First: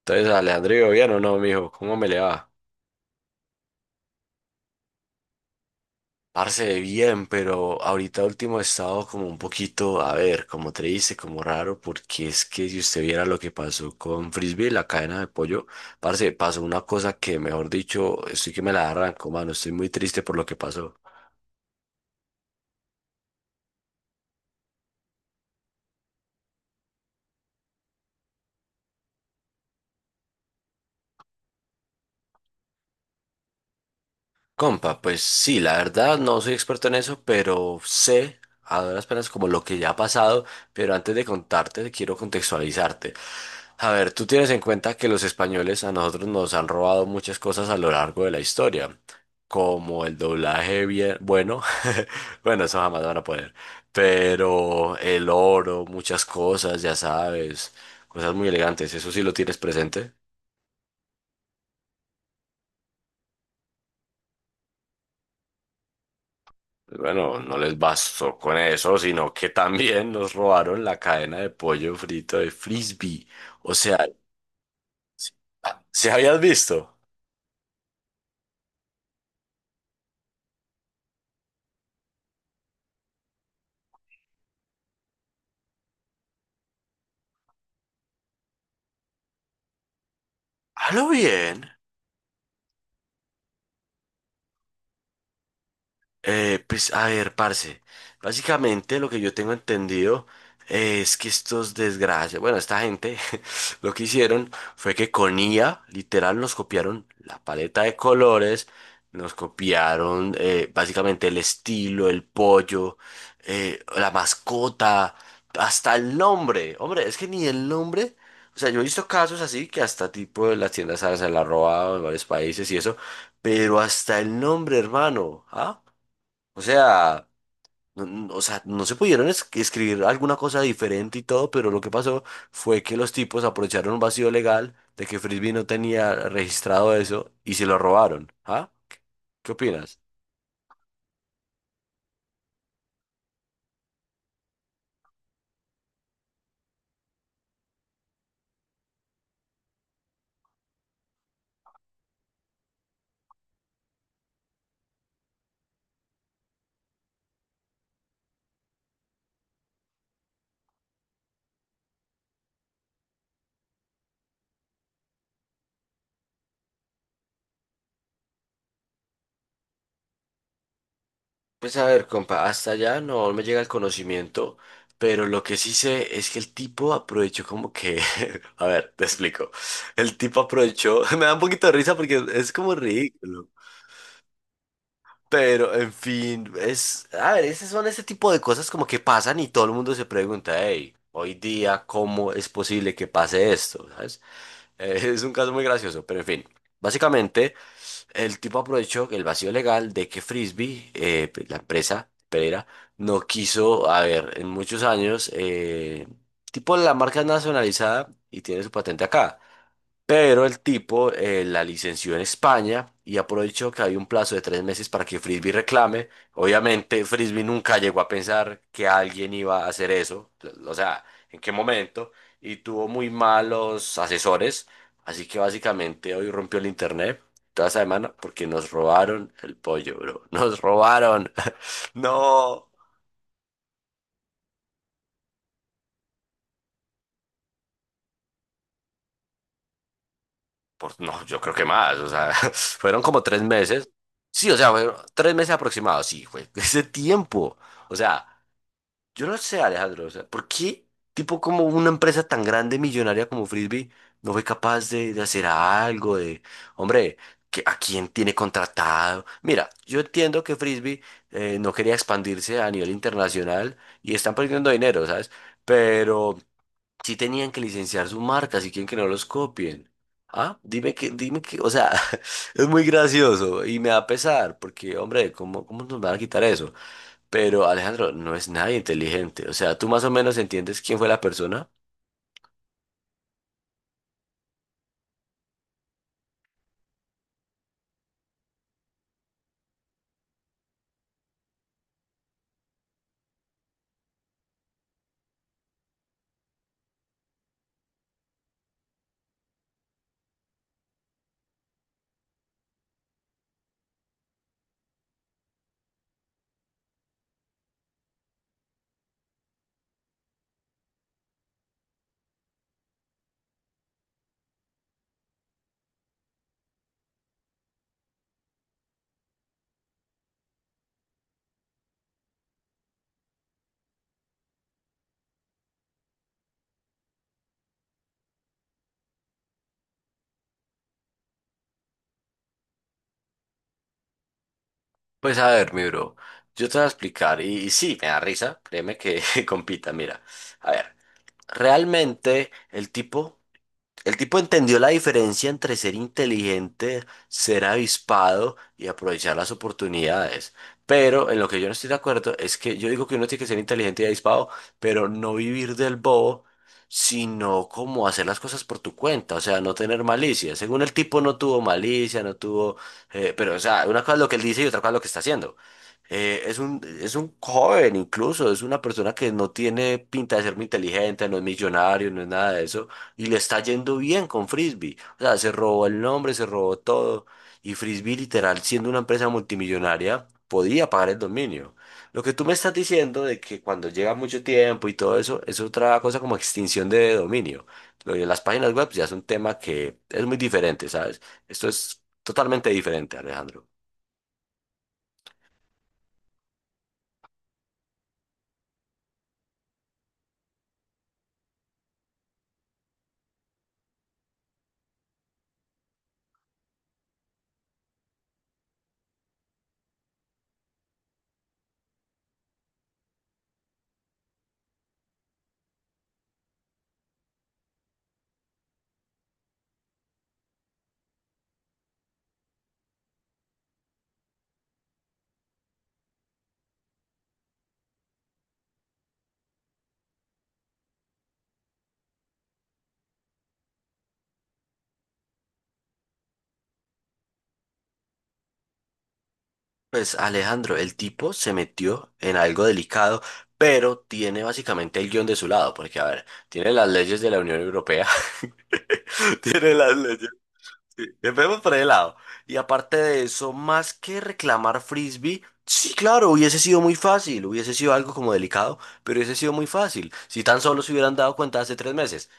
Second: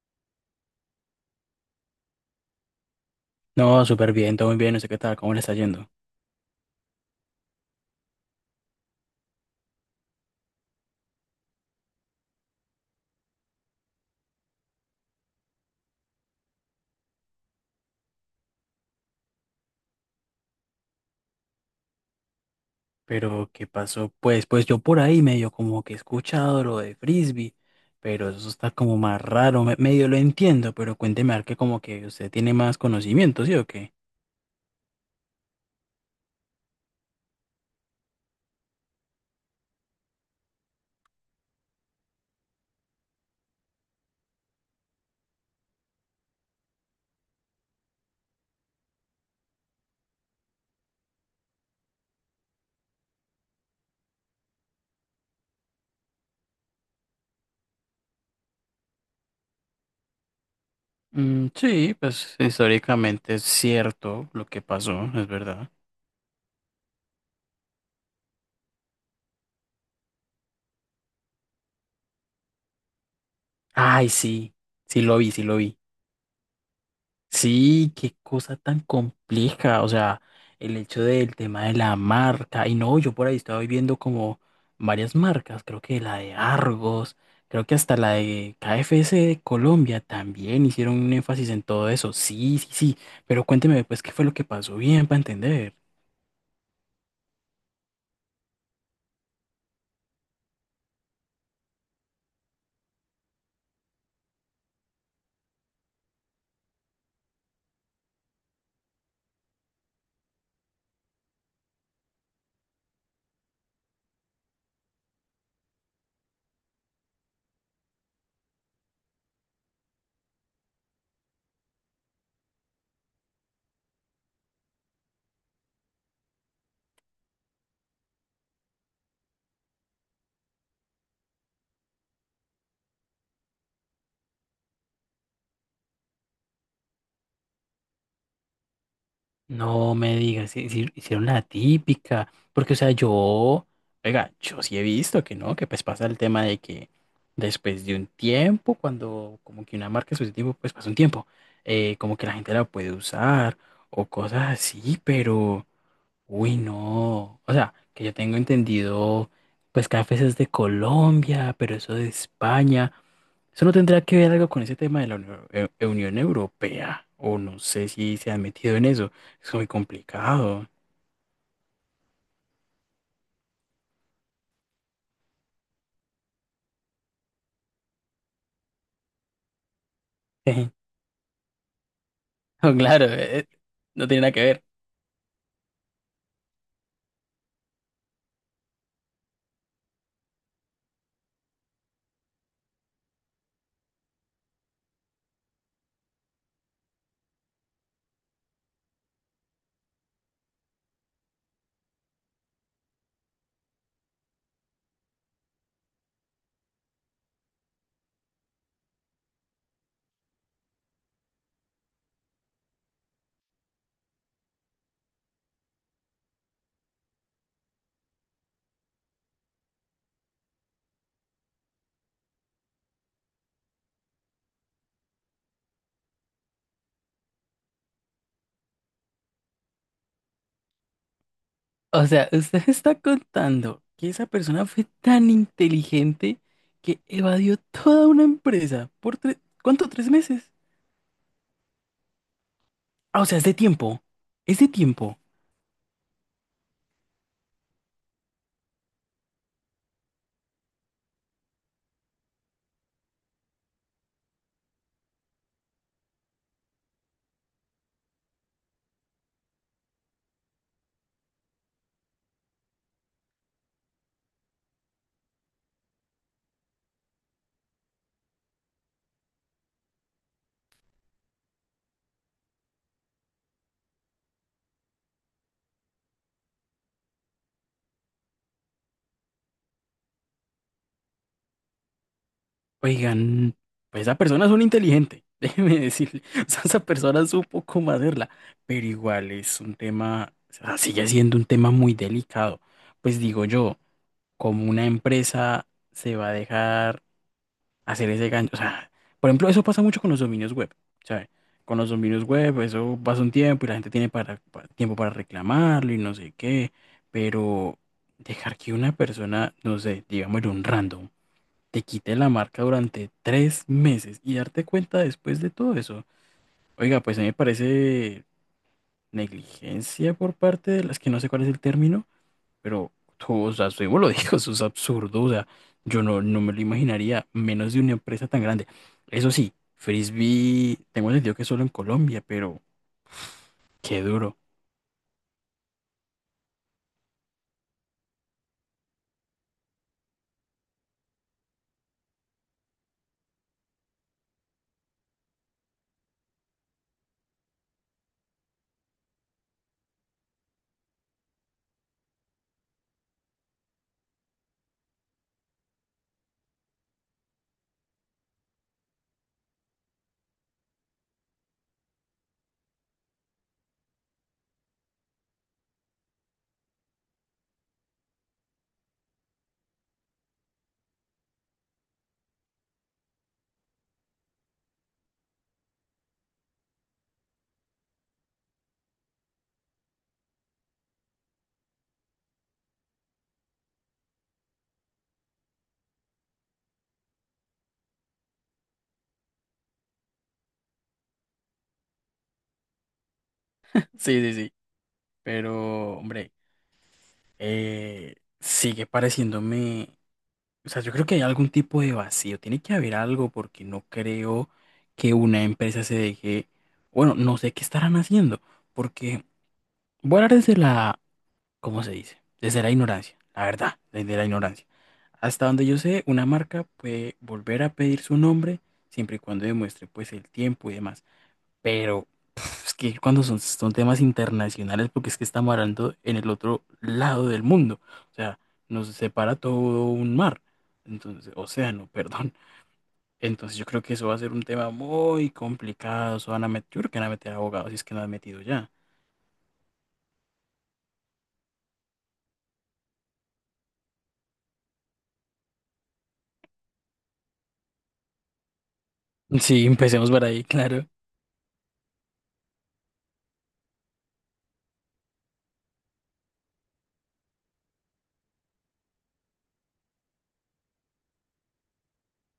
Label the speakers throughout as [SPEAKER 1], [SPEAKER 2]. [SPEAKER 1] Entonces, Alejandro, ¿bien o no, mijo? ¿Cómo me le va?
[SPEAKER 2] No, súper bien, todo muy bien, no sé qué tal, cómo le está yendo.
[SPEAKER 1] Parce, bien, pero ahorita último he estado como un poquito, a ver, como te dice, como raro, porque es que si usted viera lo que pasó con Frisbee, la cadena de pollo, parce, pasó una cosa que, mejor dicho, estoy que me la arranco, mano, estoy muy triste por lo que pasó.
[SPEAKER 2] Pero, ¿qué pasó? Pues, pues yo por ahí medio como que he escuchado lo de frisbee, pero eso está como más raro, medio lo entiendo, pero cuénteme a ver que como que usted tiene más conocimiento, ¿sí o qué?
[SPEAKER 1] Compa, pues sí, la verdad no soy experto en eso, pero sé a duras penas como lo que ya ha pasado, pero antes de contarte quiero contextualizarte. A ver, tú tienes en cuenta que los españoles a nosotros nos han robado muchas cosas a lo largo de la historia, como el doblaje bien, bueno, bueno, eso jamás van a poder, pero el oro, muchas cosas, ya sabes, cosas muy elegantes, eso sí lo tienes presente.
[SPEAKER 2] Mm, sí, pues históricamente es cierto lo que pasó, es verdad.
[SPEAKER 1] Bueno, no les bastó con eso, sino que también nos robaron la cadena de pollo frito de Frisbee. O sea,
[SPEAKER 2] Ay, sí, sí lo vi, sí lo vi.
[SPEAKER 1] ¿si habías visto?
[SPEAKER 2] Sí, qué cosa tan compleja, o sea, el hecho del tema de la marca, y no, yo por ahí estaba viendo como varias marcas, creo que la de Argos, creo que hasta la de KFC de Colombia también hicieron
[SPEAKER 1] Halo
[SPEAKER 2] un énfasis en
[SPEAKER 1] bien.
[SPEAKER 2] todo eso, sí, sí, sí, pero cuénteme pues qué fue lo que pasó bien para entender.
[SPEAKER 1] Pues a ver, parce. Básicamente lo que yo tengo entendido es que estos desgracias, bueno, esta gente lo que hicieron fue que con IA, literal, nos copiaron la paleta de colores, nos copiaron básicamente el estilo, el pollo, la mascota, hasta el nombre. Hombre, es que ni el nombre. O sea, yo he visto casos así que hasta tipo de las tiendas, ¿sabes? Se la han robado en varios países y eso, pero hasta el nombre, hermano, ¿ah? O sea, o sea, no se pudieron escribir alguna cosa diferente y todo, pero lo que pasó fue que los tipos aprovecharon un vacío legal de que Frisbee no tenía registrado eso y se lo robaron. ¿Ah? ¿Qué
[SPEAKER 2] No
[SPEAKER 1] opinas?
[SPEAKER 2] me digas, hicieron la típica, porque o sea, yo, oiga, yo sí he visto que no, que pues pasa el tema de que después de un tiempo, cuando como que una marca su tiempo, pues pasa un tiempo, como que la gente la puede usar o cosas así, pero, uy, no, o sea, que yo tengo entendido, pues cafés es de Colombia, pero eso de España, eso no tendrá que ver algo con ese tema de la Unión Europea, o no sé si se han metido en eso. Es muy complicado.
[SPEAKER 1] Pues a ver, compa, hasta allá no me llega el conocimiento, pero lo que sí sé es que el tipo aprovechó como que, a ver, te explico. El tipo aprovechó, me da un poquito de risa porque es como
[SPEAKER 2] No, claro,
[SPEAKER 1] ridículo.
[SPEAKER 2] no tiene nada que ver.
[SPEAKER 1] Pero, en fin, es, a ver, esas son ese tipo de cosas como que pasan y todo el mundo se pregunta, hey, hoy día, ¿cómo es posible que pase esto? ¿Sabes? Es un caso muy gracioso, pero en fin. Básicamente, el tipo aprovechó el vacío legal de que Frisbee, pues, la empresa Pereira, no quiso, a ver, en muchos años, tipo la marca es nacionalizada y tiene su patente acá. Pero el tipo la licenció en España y aprovechó que había un plazo de 3 meses para que Frisbee reclame. Obviamente, Frisbee nunca llegó a pensar que alguien iba a hacer eso, o sea, en qué momento, y tuvo muy malos asesores. Así que básicamente hoy rompió el internet toda esa semana porque nos robaron el pollo, bro. Nos robaron.
[SPEAKER 2] O sea, usted
[SPEAKER 1] No.
[SPEAKER 2] me está contando que esa persona fue tan inteligente que evadió toda una empresa por tres, ¿cuánto? ¿Tres meses?
[SPEAKER 1] Por, no, yo creo que más, o sea, fueron
[SPEAKER 2] Ah,
[SPEAKER 1] como
[SPEAKER 2] o sea,
[SPEAKER 1] tres
[SPEAKER 2] es de
[SPEAKER 1] meses.
[SPEAKER 2] tiempo.
[SPEAKER 1] Sí, o
[SPEAKER 2] Es de
[SPEAKER 1] sea, fueron
[SPEAKER 2] tiempo.
[SPEAKER 1] 3 meses aproximados, sí, fue ese tiempo. O sea, yo no sé, Alejandro, o sea, ¿por qué tipo como una empresa tan grande, millonaria como Frisbee, no fue capaz de hacer algo de, hombre, que, ¿a quién tiene contratado? Mira, yo entiendo que Frisbee no quería expandirse a nivel internacional y están perdiendo dinero, ¿sabes? Pero sí tenían que licenciar su marca, si quieren que no los copien. Ah, dime que, o sea, es muy gracioso y me da pesar, porque, hombre, ¿cómo nos van a quitar eso? Pero Alejandro, no es nadie inteligente. O sea, tú más o menos entiendes quién fue la persona.
[SPEAKER 2] Oigan, pues esa persona es un inteligente, déjeme decirle. O sea, esa persona supo cómo hacerla, pero igual es un tema, o sea, sigue siendo un tema muy delicado. Pues digo yo, como una empresa se va a dejar hacer ese gancho? O sea, por ejemplo, eso pasa mucho con los dominios web, ¿sabes? Con los dominios web, eso pasa un tiempo y la gente tiene tiempo para reclamarlo y no sé qué, pero dejar que una persona, no sé, digamos, un random te quite la marca durante tres meses y darte cuenta después de todo eso. Oiga, pues a mí me parece negligencia por parte de las que no sé cuál es el término, pero, o sea, usted mismo lo dijo, eso es absurdo, o sea, yo no, no me lo imaginaría, menos de una empresa tan grande. Eso sí, Frisbee, tengo entendido que solo en Colombia, pero qué duro.
[SPEAKER 1] Pues a ver, mi bro, yo te voy a explicar. Y sí, me da risa, créeme que compita, mira. A ver, realmente el tipo... El tipo entendió la diferencia entre ser inteligente, ser avispado y aprovechar las oportunidades. Pero en lo que yo no estoy de acuerdo es que yo digo que uno tiene que ser inteligente y avispado, pero no vivir del bobo, sino como hacer las cosas por tu cuenta, o sea, no tener malicia. Según el tipo no tuvo malicia, no tuvo... pero, o sea, una cosa es lo que él dice y otra cosa es lo que está haciendo. Es un joven incluso, es una persona que no tiene pinta de ser muy inteligente, no es millonario, no es nada de eso y le está yendo bien con Frisbee. O sea, se robó el nombre, se robó todo. Y Frisbee, literal, siendo una empresa multimillonaria, podía pagar el dominio. Lo que tú me estás diciendo de que cuando llega mucho tiempo y todo eso, es otra cosa como extinción de dominio. Lo de las páginas web ya es un tema que es muy diferente, ¿sabes? Esto es totalmente diferente, Alejandro.
[SPEAKER 2] Sí, sí, sí, pero, hombre, eh, sigue pareciéndome. O sea, yo creo que hay algún tipo de vacío, tiene que haber algo porque no creo que una empresa se deje, bueno, no sé qué estarán haciendo, porque voy a hablar desde la, ¿cómo se dice? Desde la ignorancia, la verdad, desde la ignorancia. Hasta donde yo sé, una marca puede volver a pedir su nombre siempre y cuando demuestre pues el tiempo y demás. Pero pf, es que cuando son temas internacionales, porque es que estamos hablando en el otro lado del mundo, o sea, nos separa todo un mar, entonces, océano, perdón. Entonces yo creo que eso va a ser un tema muy complicado, eso van a meter, yo creo que van a meter abogados si es que no han metido ya.
[SPEAKER 1] Pues Alejandro, el tipo se metió en algo delicado, pero tiene básicamente el guión de su lado, porque a ver, tiene las leyes de la Unión Europea,
[SPEAKER 2] Sí,
[SPEAKER 1] tiene las
[SPEAKER 2] empecemos por
[SPEAKER 1] leyes,
[SPEAKER 2] ahí, claro.
[SPEAKER 1] sí, empecemos por el lado. Y aparte de eso, más que reclamar frisbee, sí, claro, hubiese sido muy fácil, hubiese sido algo como delicado, pero hubiese sido muy fácil, si tan solo se hubieran dado cuenta hace 3 meses.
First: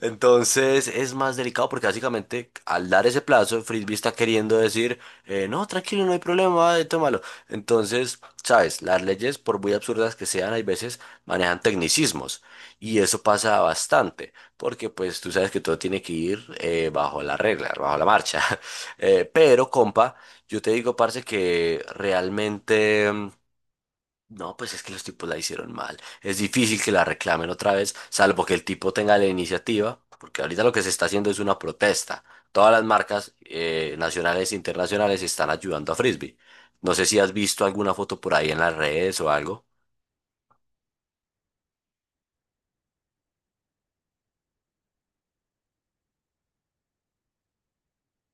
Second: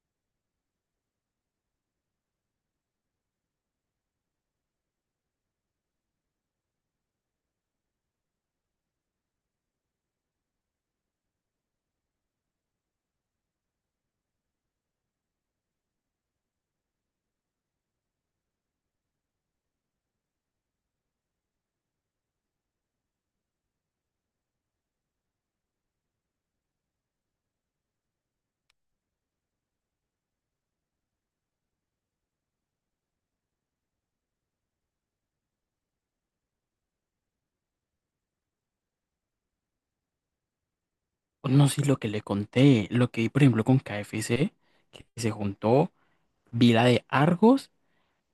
[SPEAKER 1] Entonces es más delicado porque básicamente al dar ese plazo, Frisbee está queriendo decir, no, tranquilo, no hay problema, tómalo. Entonces, sabes, las leyes, por muy absurdas que sean, hay veces manejan tecnicismos y eso pasa bastante porque pues tú sabes que todo tiene que ir bajo la regla, bajo la marcha. Pero, compa, yo te digo, parce, que realmente... No, pues es que los tipos la hicieron mal. Es difícil que la reclamen otra vez, salvo que el tipo tenga la iniciativa, porque ahorita lo que se está haciendo es una protesta. Todas las marcas nacionales e internacionales están ayudando a Frisbee. No sé si has visto alguna foto por ahí en las redes o algo.
[SPEAKER 2] No sé lo que le conté, lo que vi, por ejemplo, con KFC, que se juntó, vi la de Argos.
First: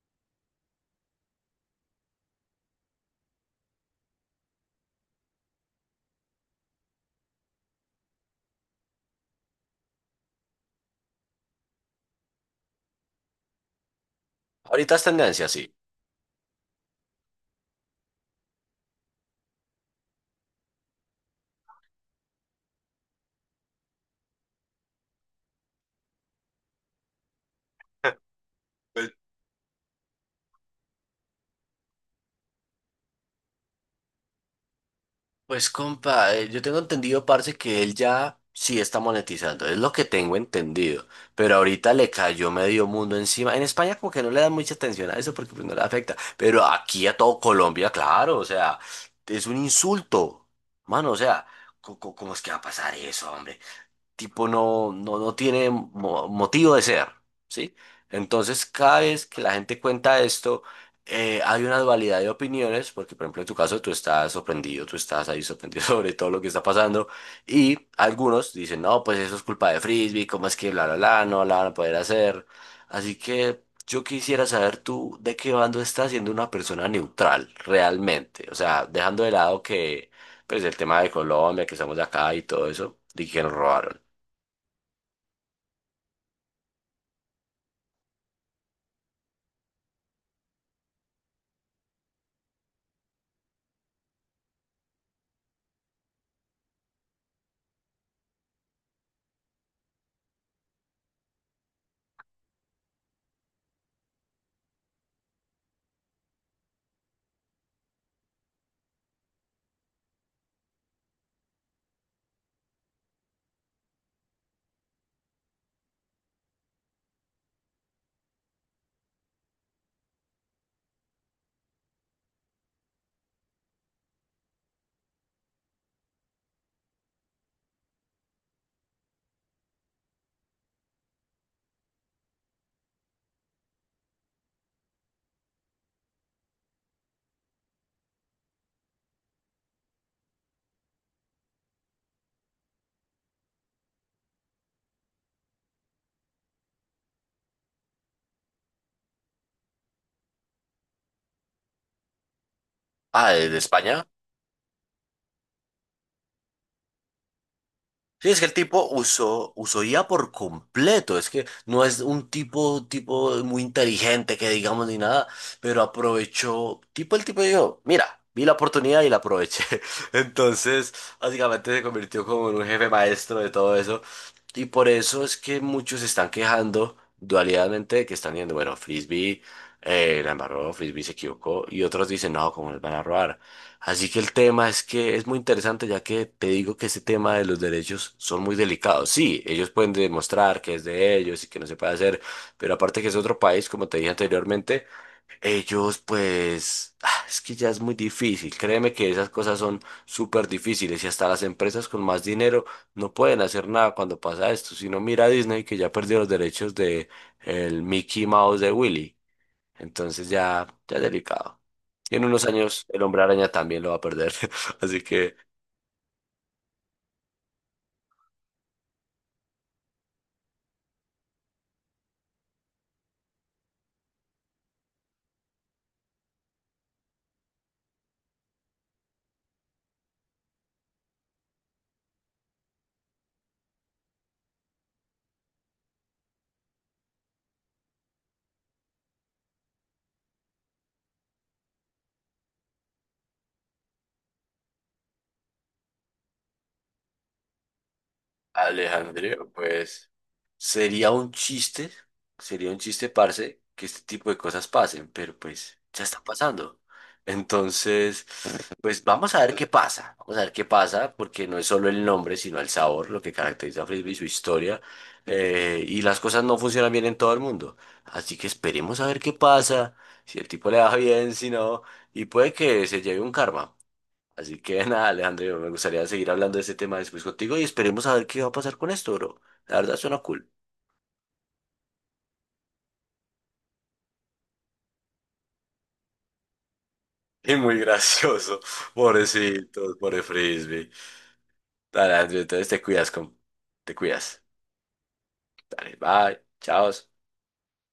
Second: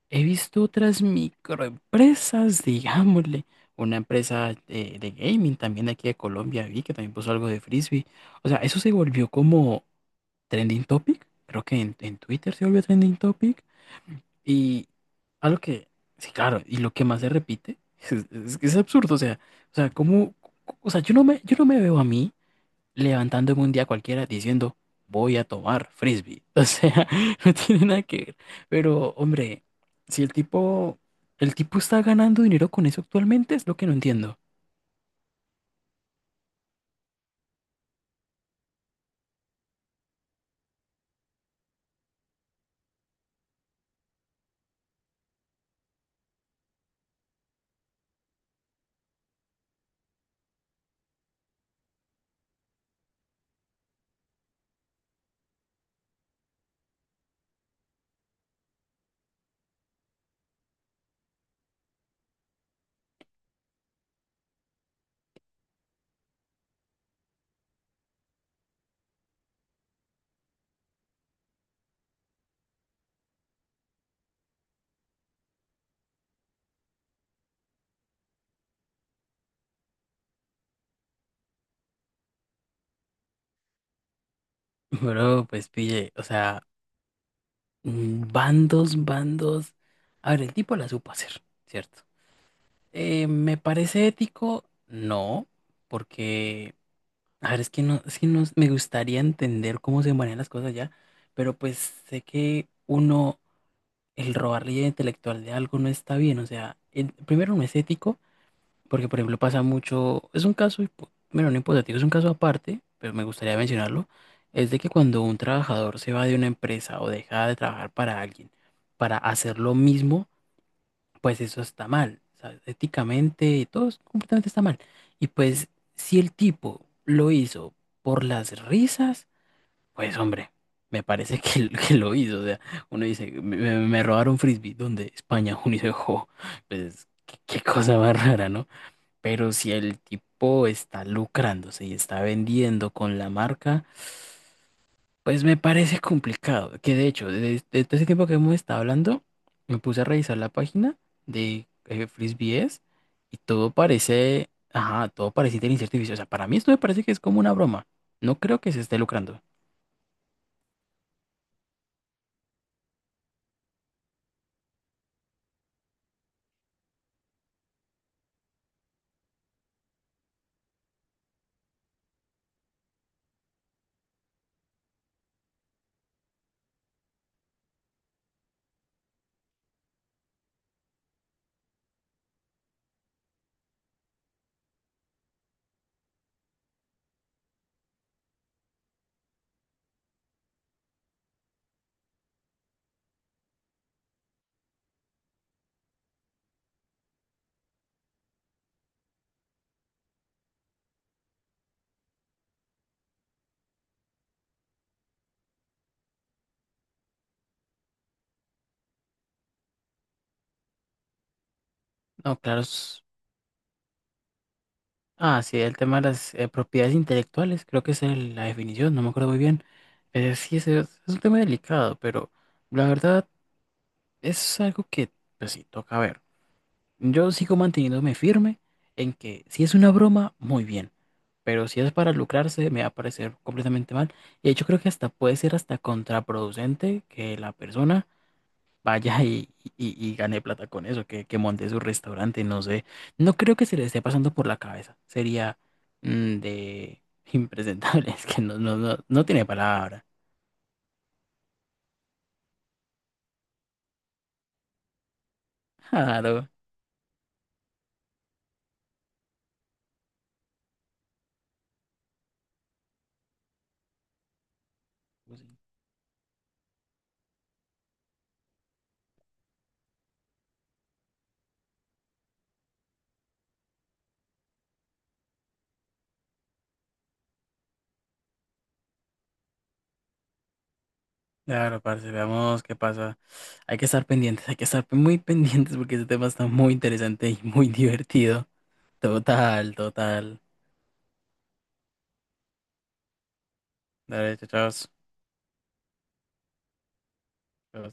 [SPEAKER 2] He visto otras microempresas, digámosle, una empresa de gaming también de aquí de Colombia, vi que también puso algo de frisbee. O sea, eso se volvió como trending topic, creo que en Twitter se volvió trending topic. Y
[SPEAKER 1] Ahorita es tendencia,
[SPEAKER 2] algo
[SPEAKER 1] sí.
[SPEAKER 2] que, sí, claro, y lo que más se repite, es que es absurdo, o sea, como, o sea, yo no me veo a mí levantándome un día cualquiera diciendo, voy a tomar frisbee. O sea, no tiene nada que ver. Pero, hombre, si el tipo, el tipo está ganando dinero con eso actualmente, es lo que no entiendo.
[SPEAKER 1] Pues compa, yo tengo entendido, parce, que él ya sí está monetizando, es lo que tengo entendido, pero ahorita le cayó medio mundo encima. En España como que no le dan mucha atención a eso porque pues, no le afecta, pero aquí a todo Colombia, claro, o sea, es un insulto, mano, o sea, ¿cómo es que va a pasar eso, hombre? Tipo no tiene motivo de ser, ¿sí? Entonces, cada vez que la gente cuenta esto, hay una dualidad de opiniones, porque por ejemplo en tu caso tú estás sorprendido, tú estás ahí sorprendido sobre todo lo que está pasando, y algunos dicen, no, pues eso es culpa de Frisbee, ¿cómo es que bla, bla, bla, no la van a poder hacer? Así que yo quisiera saber tú de qué bando estás siendo una persona neutral, realmente, o sea, dejando de lado que pues el tema de Colombia, que estamos acá y todo eso, y que nos robaron.
[SPEAKER 2] Pero, pues, pille, o sea, mm, bandos, bandos. A ver, el tipo la supo hacer, ¿cierto? ¿Me parece ético? No, porque, a ver, es que no, me gustaría entender cómo se manejan las cosas ya, pero pues sé que uno el robar la idea intelectual de algo no está bien. O sea, primero no es ético, porque por ejemplo pasa mucho, es un caso, bueno, no hipotético, es un caso aparte, pero me gustaría mencionarlo, es de que cuando un trabajador se va de una empresa o deja de trabajar para alguien para hacer lo mismo, pues eso está mal. O sea, éticamente, completamente está mal. Y pues si el tipo lo hizo por las risas, pues hombre, me parece que, que lo hizo. O sea, uno dice, me robaron frisbee. ¿Dónde? España. Uno dice, "Jo, pues qué, qué cosa más rara, ¿no?" Pero si el tipo está lucrándose y está vendiendo con la marca, pues me parece complicado. Que de hecho, desde todo ese tiempo que hemos estado hablando, me puse a revisar la página de frisbees
[SPEAKER 1] Ah,
[SPEAKER 2] y
[SPEAKER 1] de
[SPEAKER 2] todo
[SPEAKER 1] España.
[SPEAKER 2] parece, ajá, todo parece inteligencia artificial. O sea, para mí esto me parece que es como una broma.
[SPEAKER 1] Sí, es
[SPEAKER 2] No
[SPEAKER 1] que el
[SPEAKER 2] creo que se
[SPEAKER 1] tipo
[SPEAKER 2] esté lucrando.
[SPEAKER 1] usó IA por completo. Es que no es un tipo, tipo muy inteligente que digamos ni nada, pero aprovechó. Tipo, el tipo dijo, mira, vi la oportunidad y la aproveché. Entonces, básicamente se convirtió como en un jefe maestro de todo eso. Y por eso es que muchos se están quejando dualidadmente de que están diciendo, bueno, Frisbee la embarró, Frisbee se equivocó. Y otros dicen, no, ¿cómo les van a robar? Así que el tema es que es muy interesante, ya que te digo que ese tema de los derechos son muy delicados. Sí, ellos pueden demostrar que es de ellos y que no se puede hacer, pero aparte que es otro país, como te dije anteriormente, ellos pues ah, es que ya es muy difícil. Créeme que esas cosas son súper difíciles y hasta las empresas con más dinero no pueden hacer nada cuando pasa esto. Si no, mira a Disney que ya perdió los derechos de el Mickey Mouse de Willy. Entonces ya es delicado. Y en
[SPEAKER 2] No,
[SPEAKER 1] unos
[SPEAKER 2] claro.
[SPEAKER 1] años el hombre araña también lo va a perder. Así que
[SPEAKER 2] Ah, sí, el tema de las propiedades intelectuales, creo que esa es la definición, no me acuerdo muy bien. Sí, es un tema delicado, pero la verdad es algo que, pues sí, toca ver. Yo sigo manteniéndome firme en que si es una broma, muy bien, pero si es para lucrarse, me va a parecer completamente mal. Y de hecho creo que hasta puede ser hasta contraproducente que la persona vaya y gane plata con eso, que monte su restaurante, no sé. No creo que se le esté pasando por la cabeza. Sería mm, de impresentable, es que no tiene
[SPEAKER 1] Alejandro,
[SPEAKER 2] palabra.
[SPEAKER 1] pues sería un chiste, sería un chiste, parce, que este tipo de cosas pasen, pero pues ya está
[SPEAKER 2] Claro.
[SPEAKER 1] pasando. Entonces, pues vamos a ver qué pasa, vamos a ver qué pasa, porque no es solo el nombre, sino el sabor, lo que caracteriza a Frisbee, su historia, y las cosas no funcionan bien en todo el mundo. Así que esperemos a ver qué pasa, si el tipo le va bien, si no, y puede que se lleve un karma. Así que nada, Alejandro, me gustaría seguir hablando de este tema después contigo y esperemos a ver qué va a pasar con esto, bro. La verdad suena cool.
[SPEAKER 2] Claro, parce, veamos qué pasa. Hay que estar pendientes, hay que estar muy pendientes porque ese tema está muy interesante y
[SPEAKER 1] Y
[SPEAKER 2] muy
[SPEAKER 1] muy
[SPEAKER 2] divertido.
[SPEAKER 1] gracioso.
[SPEAKER 2] Total,
[SPEAKER 1] Pobrecitos, pobre
[SPEAKER 2] total.
[SPEAKER 1] frisbee. Dale, Andrew, entonces te cuidas, con... te
[SPEAKER 2] Dale,
[SPEAKER 1] cuidas.
[SPEAKER 2] chao, chao.
[SPEAKER 1] Dale, bye, chao.
[SPEAKER 2] Chao.